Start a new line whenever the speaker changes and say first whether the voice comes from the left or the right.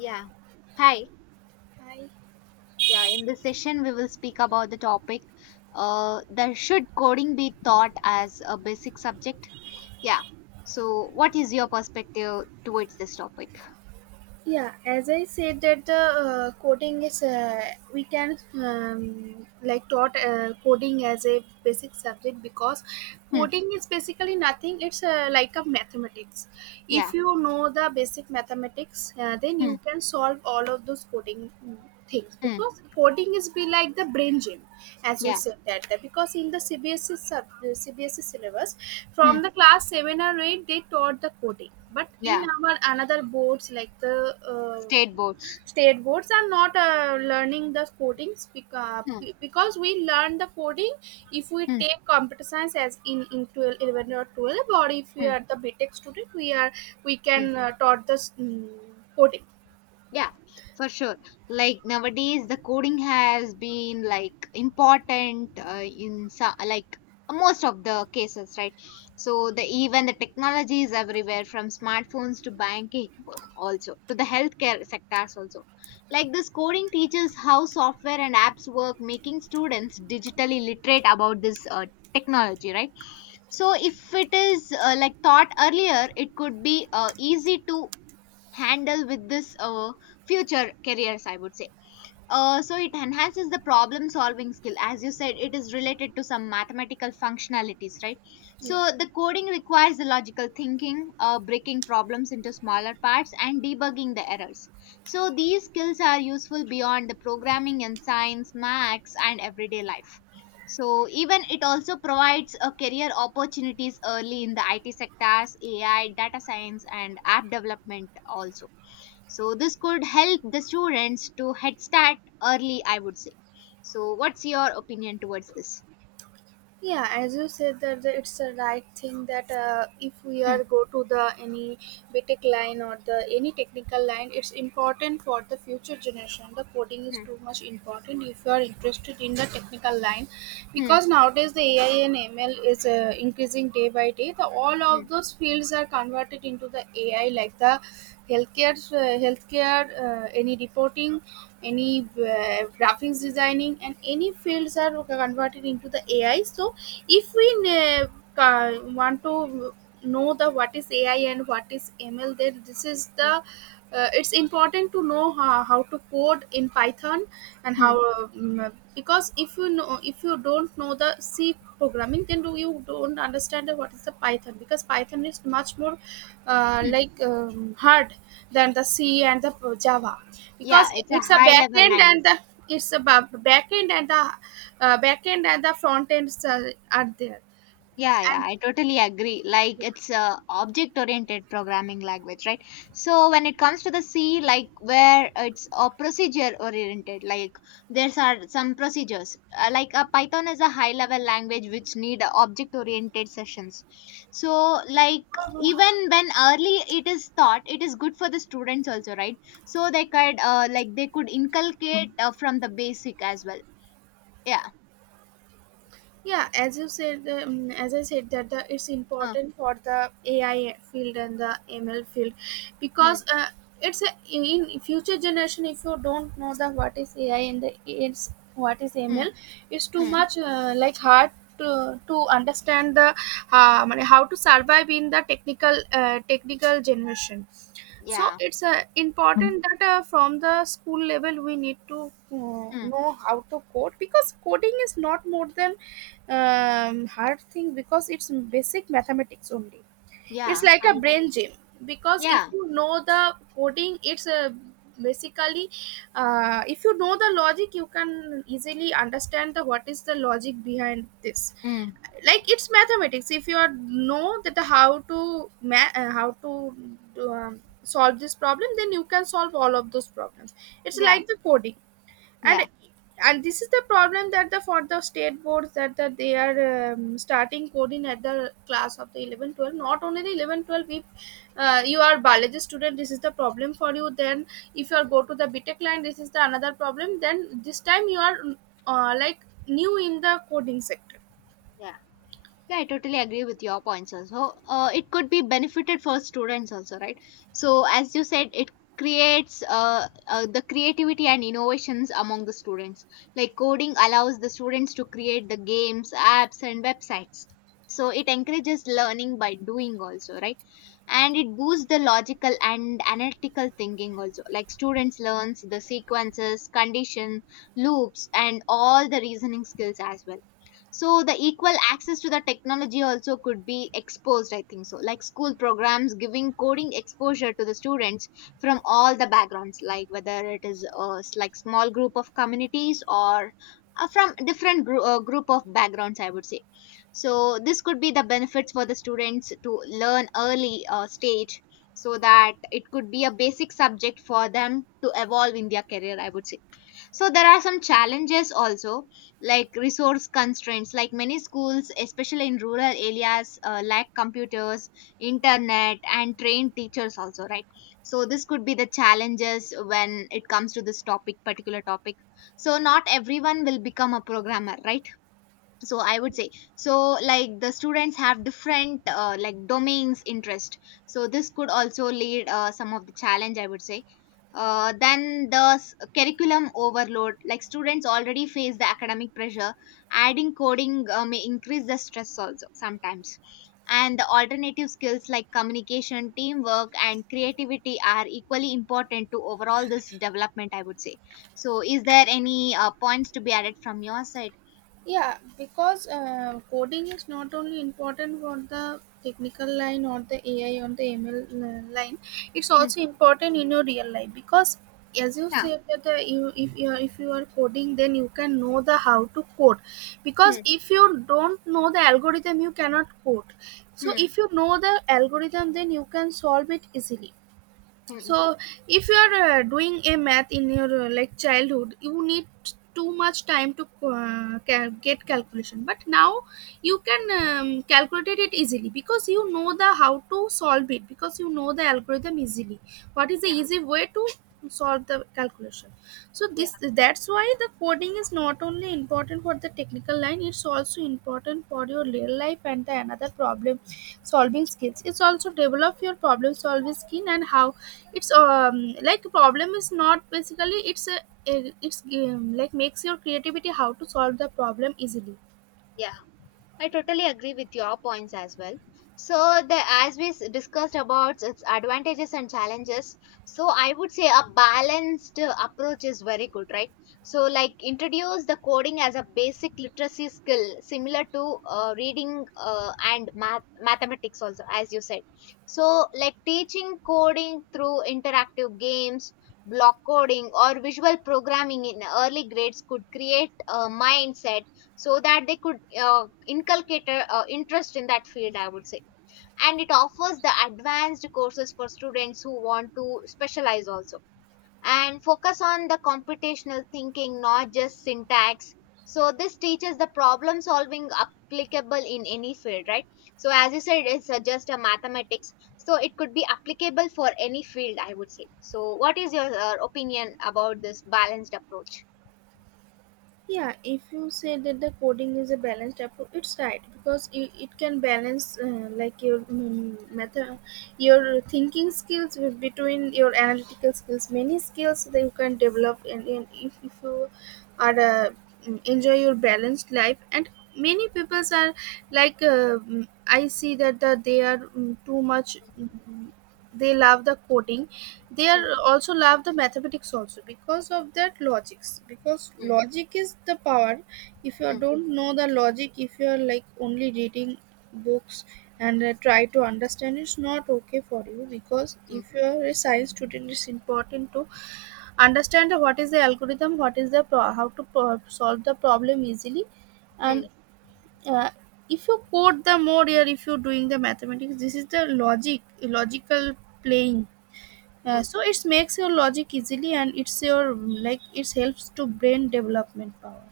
left: Yeah. Hi.
right: Hi.
left: Yeah, in this session, we will speak about the topic that should coding be taught as a basic subject? Yeah. So, what is your perspective towards this topic?
right: Yeah, as I said, that the coding is, we can, like, taught coding as a basic subject, because
left: Hmm.
right: coding is basically nothing. It's, like a mathematics.
left: Yeah.
right: If you know the basic mathematics, then
left: Hmm.
right: you can solve all of those coding things,
left: Hmm.
right: because coding is be like the brain gym. As you
left: Yeah.
right: said that because in the CBSE sub, cbsc syllabus,
left: Hmm.
right: from the class 7 or 8 they taught the coding, but in
left: Yeah.
right: our another boards like the uh,
left: State boards.
right: state boards are not learning the codings
left: Hmm.
right: because we learn the coding if we
left: Hmm.
right: take computer science as in 12, 11 or 12, or if we
left: Hmm.
right: are the btech student we are, we
left: Hmm.
right: can taught the coding.
left: Yeah, for sure. Like nowadays, the coding has been like important in so, like most of the cases, right? So the even the technology is everywhere, from smartphones to banking, also to the healthcare sectors also. Like this coding teaches how software and apps work, making students digitally literate about this technology, right? So if it is like taught earlier, it could be easy to handle with this future careers, I would say. Uh, so it enhances the problem solving skill, as you said it is related to some mathematical functionalities, right? So
right: yeah
left: the coding requires the logical thinking, breaking problems into smaller parts and debugging the errors. So these skills are useful beyond the programming in science, maths, and everyday life. So even it also provides a career opportunities early in the IT sectors, AI, data science, and app development also. So this could help the students to head start early, I would say. So what's your opinion towards this?
right: yeah As you said it's the right thing that if we
left: Hmm,
right: are go to the any btech line or the any technical line, it's important for the future generation. The coding is
left: hmm,
right: too much important if you are interested in the technical line,
left: hmm,
right: because nowadays the AI and ML is increasing day by day. The all
left: hmm,
right: of those fields are converted into the AI, like the healthcare, healthcare, any reporting, any graphics designing, and any fields are converted into the AI. So if we ne- ca- want to know the what is AI and what is ML, then this is the,
left: hmm,
right: it's important to know how to code in python. And how,
left: hmm,
right: because if you know, if you don't know the c programming, then do you don't understand the what is the python, because python is much more
left: hmm.
right: like hard than the c and the java,
left: Yeah,
right: because
left: it's a
right: it's a
left: high level
right: backend
left: language.
right: and the, it's about back end and the, back end and the front ends are there.
left: Yeah, yeah,
right: And
left: I totally agree. Like it's a object-oriented programming language, right? So when it comes to the C, like where it's a procedure-oriented, like there's are some procedures. Like a Python is a high-level language which need object-oriented sessions. So like even when early it is taught, it is good for the students also, right? So they could like they could inculcate from the basic as well. Yeah.
right: yeah as you said, as I said that the, it's
left: Uh,
right: important for the AI field and the ML field,
left: Hmm.
right: because it's a, in future generation, if you don't know the what is AI and the it's what is
left: Hmm.
right: ML, it's too
left: Mm,
right: much like hard to understand the, how to survive in the technical generation. So
left: yeah.
right: it's important that from the school level we need to
left: Hmm.
right: know how to code, because coding is not more than hard thing, because it's basic mathematics only. It's
left: Yeah.
right: like a
left: I.
right: brain gym, because if
left: Yeah.
right: you know the coding, it's a basically, if you know the logic you can easily understand the what is the logic behind this.
left: Mm.
right: Like it's mathematics. If you are know that the how to how to solve this problem, then you can solve all of those problems. It's
left: Yeah,
right: like the coding.
left: yeah,
right: And and this is the problem that the, for the state boards, that they are starting coding at the class of the 11, 12. Not only the 11, 12. If you are biology student, this is the problem for you. Then if you are go to the btech line, this is the another problem. Then this time you are like new in the coding sector.
left: yeah. Yeah, I totally agree with your points also. It could be benefited for students also, right? So, as you said, it creates the creativity and innovations among the students. Like coding allows the students to create the games, apps, and websites. So, it encourages learning by doing also, right? And it boosts the logical and analytical thinking also. Like students learns the sequences, condition, loops, and all the reasoning skills as well. So the equal access to the technology also could be exposed, I think so, like school programs giving coding exposure to the students from all the backgrounds, like whether it is like small group of communities or from different group of backgrounds, I would say. So this could be the benefits for the students to learn early stage, so that it could be a basic subject for them to evolve in their career, I would say. So there are some challenges also, like resource constraints. Like many schools especially in rural areas lack computers, internet, and trained teachers also, right? So this could be the challenges when it comes to this topic, particular topic. So not everyone will become a programmer, right? So I would say, so like the students have different like domains interest, so this could also lead some of the challenge, I would say. Then the curriculum overload. Like students already face the academic pressure, adding coding may increase the stress also sometimes. And the alternative skills like communication, teamwork, and creativity are equally important to overall this development, I would say. So is there any points to be added from your side?
right: Yeah, because coding is not only important for the technical line or the AI on the ML line, it's
left: Hmm.
right: also important in your real life. Because as you
left: Yeah.
right: said that you, if you are coding, then you can know the how to code, because
left: Hmm.
right: if you don't know the algorithm you cannot code. So
left: Hmm,
right: if you know the algorithm, then you can solve it easily.
left: mm.
right: So if you are doing a math in your like childhood, you need too much time to get calculation, but now you can calculate it easily, because you know the how to solve it, because you know the algorithm easily, what is the
left: Yeah,
right: easy way to solve the calculation. So
left: yeah,
right: this, that's why the coding is not only important for the technical line, it's also important for your real life and the another problem solving skills. It's also develop your problem solving skill. And how it's, like, problem is not basically, it's a- it's like, makes your creativity how to solve the problem easily.
left: yeah. I totally agree with your points as well. So, the as we s- discussed about its advantages and challenges, so I would say a balanced approach is very good, right? So, like introduce the coding as a basic literacy skill, similar to reading and math mathematics also, as you said. So, like teaching coding through interactive games. Block coding or visual programming in early grades could create a mindset so that they could inculcate a, interest in that field, I would say. And it offers the advanced courses for students who want to specialize also, and focus on the computational thinking not just syntax. So this teaches the problem solving applicable in any field, right? So as you said, it's just a mathematics, so it could be applicable for any field, I would say. So what is your opinion about this balanced approach?
right: Yeah, if you say that the coding is a balanced approach, it's right, because it can balance like your method, your thinking skills with, between your analytical skills, many skills that you can develop. And if you are enjoy your balanced life. And many people are like, I see that they are, too much, they love the coding. They are
left: Mm,
right: also love the mathematics also, because of that logics, because
left: mm,
right: logic is the power. If you
left: mm,
right: don't know the logic, if you are like only reading books and try to understand, it's not okay for you. Because
left: mm,
right: if you are a science student, it's important to understand what is the algorithm, what is how to solve the problem easily.
left: mm,
right: And uh, if you code the more here, if you're doing the mathematics, this is the logic, logical playing.
left: mm.
right: So it makes your logic easily, and it's your, like, it helps to brain development power.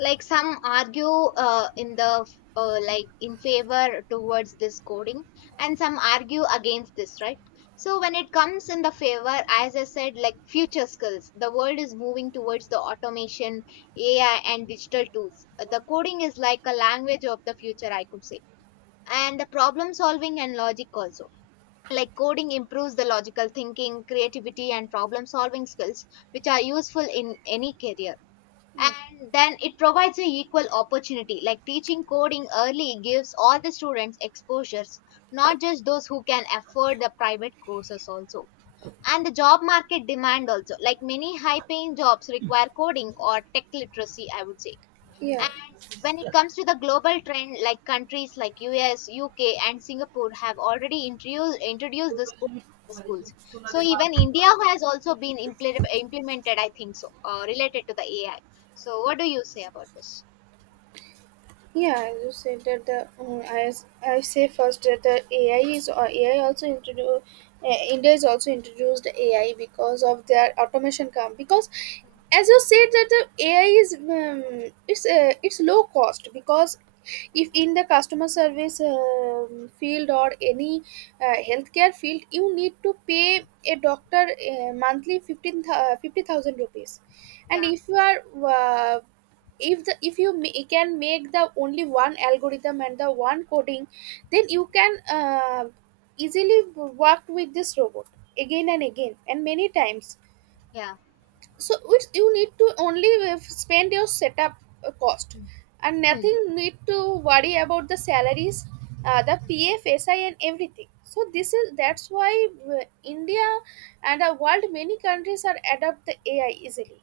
left: Like some argue in the like in favor towards this coding, and some argue against this, right? So when it comes in the favor, as I said, like future skills. The world is moving towards the automation, AI, and digital tools. The coding is like a language of the future, I could say. And the problem solving and logic also, like coding improves the logical thinking, creativity, and problem solving skills, which are useful in any career.
right: Yeah.
left: And then it provides a equal opportunity, like teaching coding early gives all the students exposures, not just those who can afford the private courses also. And the job market demand also, like many high paying jobs require coding or tech literacy, I would say. And
right: Yeah.
left: when it comes to the global trend, like countries like US, UK, and Singapore have already introduced this code to the schools. So even India has also been implemented, I think so, related to the AI. So what do you say about this?
right: Yeah, as you said that the I say first that the AI is, or AI also introduced, India is also introduced AI, because of their automation come. Because
left: Hmm.
right: as you said that the AI is, it's low cost. Because if
left: Hmm.
right: in the customer service field or any healthcare field, you need to pay a doctor monthly 15 uh, 50,000 rupees. And
left: Yeah,
right: if you are, uh, if you can make the only one algorithm and the one coding, then you can easily work with this robot again and again and many times.
left: yeah.
right: So it's, you need to only spend your setup cost,
left: Hmm.
right: and
left: Hmm.
right: nothing need to worry about the salaries, the
left: Hmm.
right: pf si and everything. So this is, that's why India and the world, many countries are adopt the AI easily.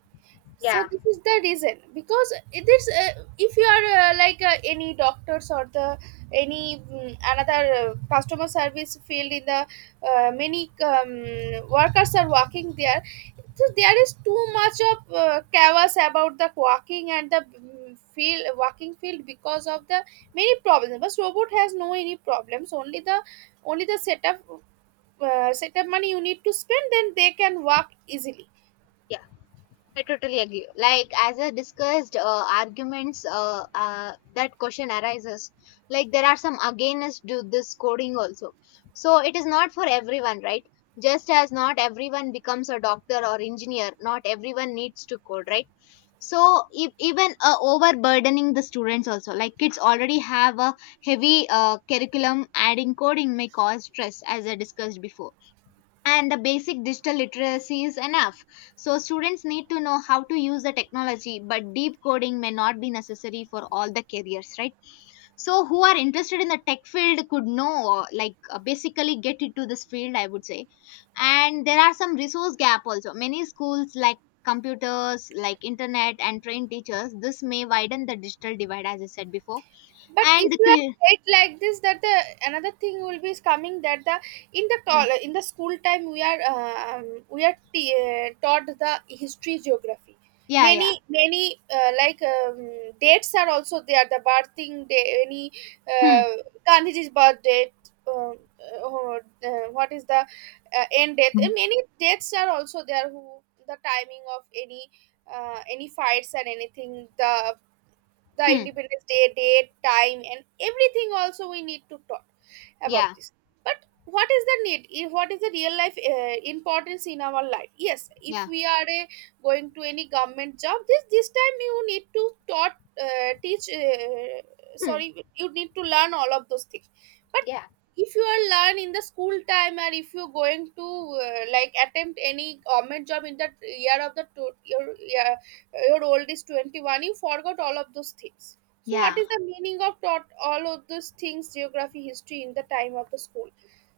right: So
left: Yeah,
right: this is the reason. Because it is, if you are, any doctors or the any, another customer service field, in the many workers are working there. So there is too much of chaos about the working and the mm, field working field, because of the many problems. But robot has no any problems, only the, only the setup setup money you need to spend, then they can work easily.
left: yeah. I totally agree. Like as I discussed, arguments that question arises. Like there are some against do this coding also. So it is not for everyone, right? Just as not everyone becomes a doctor or engineer, not everyone needs to code, right? So even overburdening the students also, like kids already have a heavy curriculum. Adding coding may cause stress, as I discussed before, and the basic digital literacy is enough. So, students need to know how to use the technology, but deep coding may not be necessary for all the careers, right? So, who are interested in the tech field could know, like, basically get into this field, I would say. And there are some resource gap also. Many schools, like computers, like internet, and trained teachers, this may widen the digital divide, as I said before.
right: But
left: And
right: if you are late like this, that the another thing will be is coming, that the in
left: Hmm.
right: in the school time we are, we are taught the history, geography,
left: Yeah, yeah.
right: many dates are also there, the birthing day, any
left: Hmm.
right: uh, gandhiji's birth date, um, what is the end date, and many dates are also there, who, the timing of any fights or anything, the
left: Hmm.
right: independence day, date, time, and everything also we need to talk about
left: Yeah.
right: this. But what is the need, if what is the real life importance in our life? Yes, if
left: Yeah.
right: we are going to any government job, this time you need to taught teach
left: Hmm.
right: sorry, you need to learn all of those things. But
left: Yeah.
right: if you are learn in the school time, or if you're going to like attempt any government job in the year of the two, your, yeah, your old is 21, you forgot all of those things. So what
left: Yeah.
right: is the meaning of taught all of those things, geography, history, in the time of the school?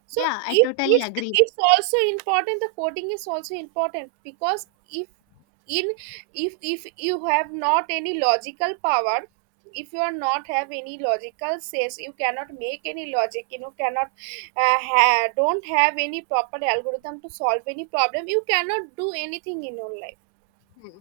right: So
left: Yeah, I
right: if
left: totally
right: it's,
left: agree.
right: it's also important, the coding is also important, because if in, if you have not any logical power, if you are not have any logical sense, you cannot make any logic, you know, cannot don't have any proper algorithm to solve any problem, you cannot do anything in your life.
left: Hmm.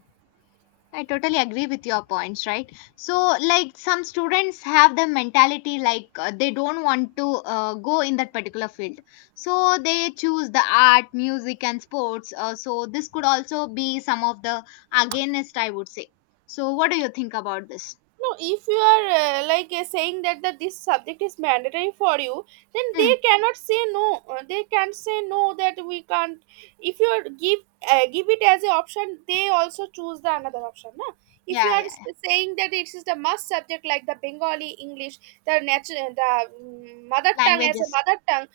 left: I totally agree with your points, right? So, like, some students have the mentality like they don't want to go in that particular field. So, they choose the art, music, and sports. So, this could also be some of the against, I would say. So, what do you think about this?
right: No, if you are saying that this subject is mandatory for you, then
left: Hmm.
right: they cannot say no. They can't say no that we can't. If you are give give it as an option, they also choose the another option, no? If you
left: Yeah,
right: are
left: yeah. Yeah.
right: saying that it is the must subject, like the Bengali, English, the natural, the mother tongue, as a
left: Languages.
right: mother tongue,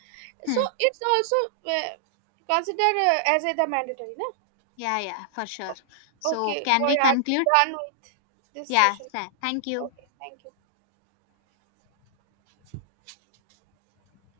right: so
left: Hmm.
right: it's also uh, considered as a the mandatory, no?
left: Yeah, yeah, for sure. So,
right: Okay,
left: can we
right: we are
left: conclude?
right: done with this
left: Yeah,
right: session.
left: sir. Thank you.
right: Okay, thank you.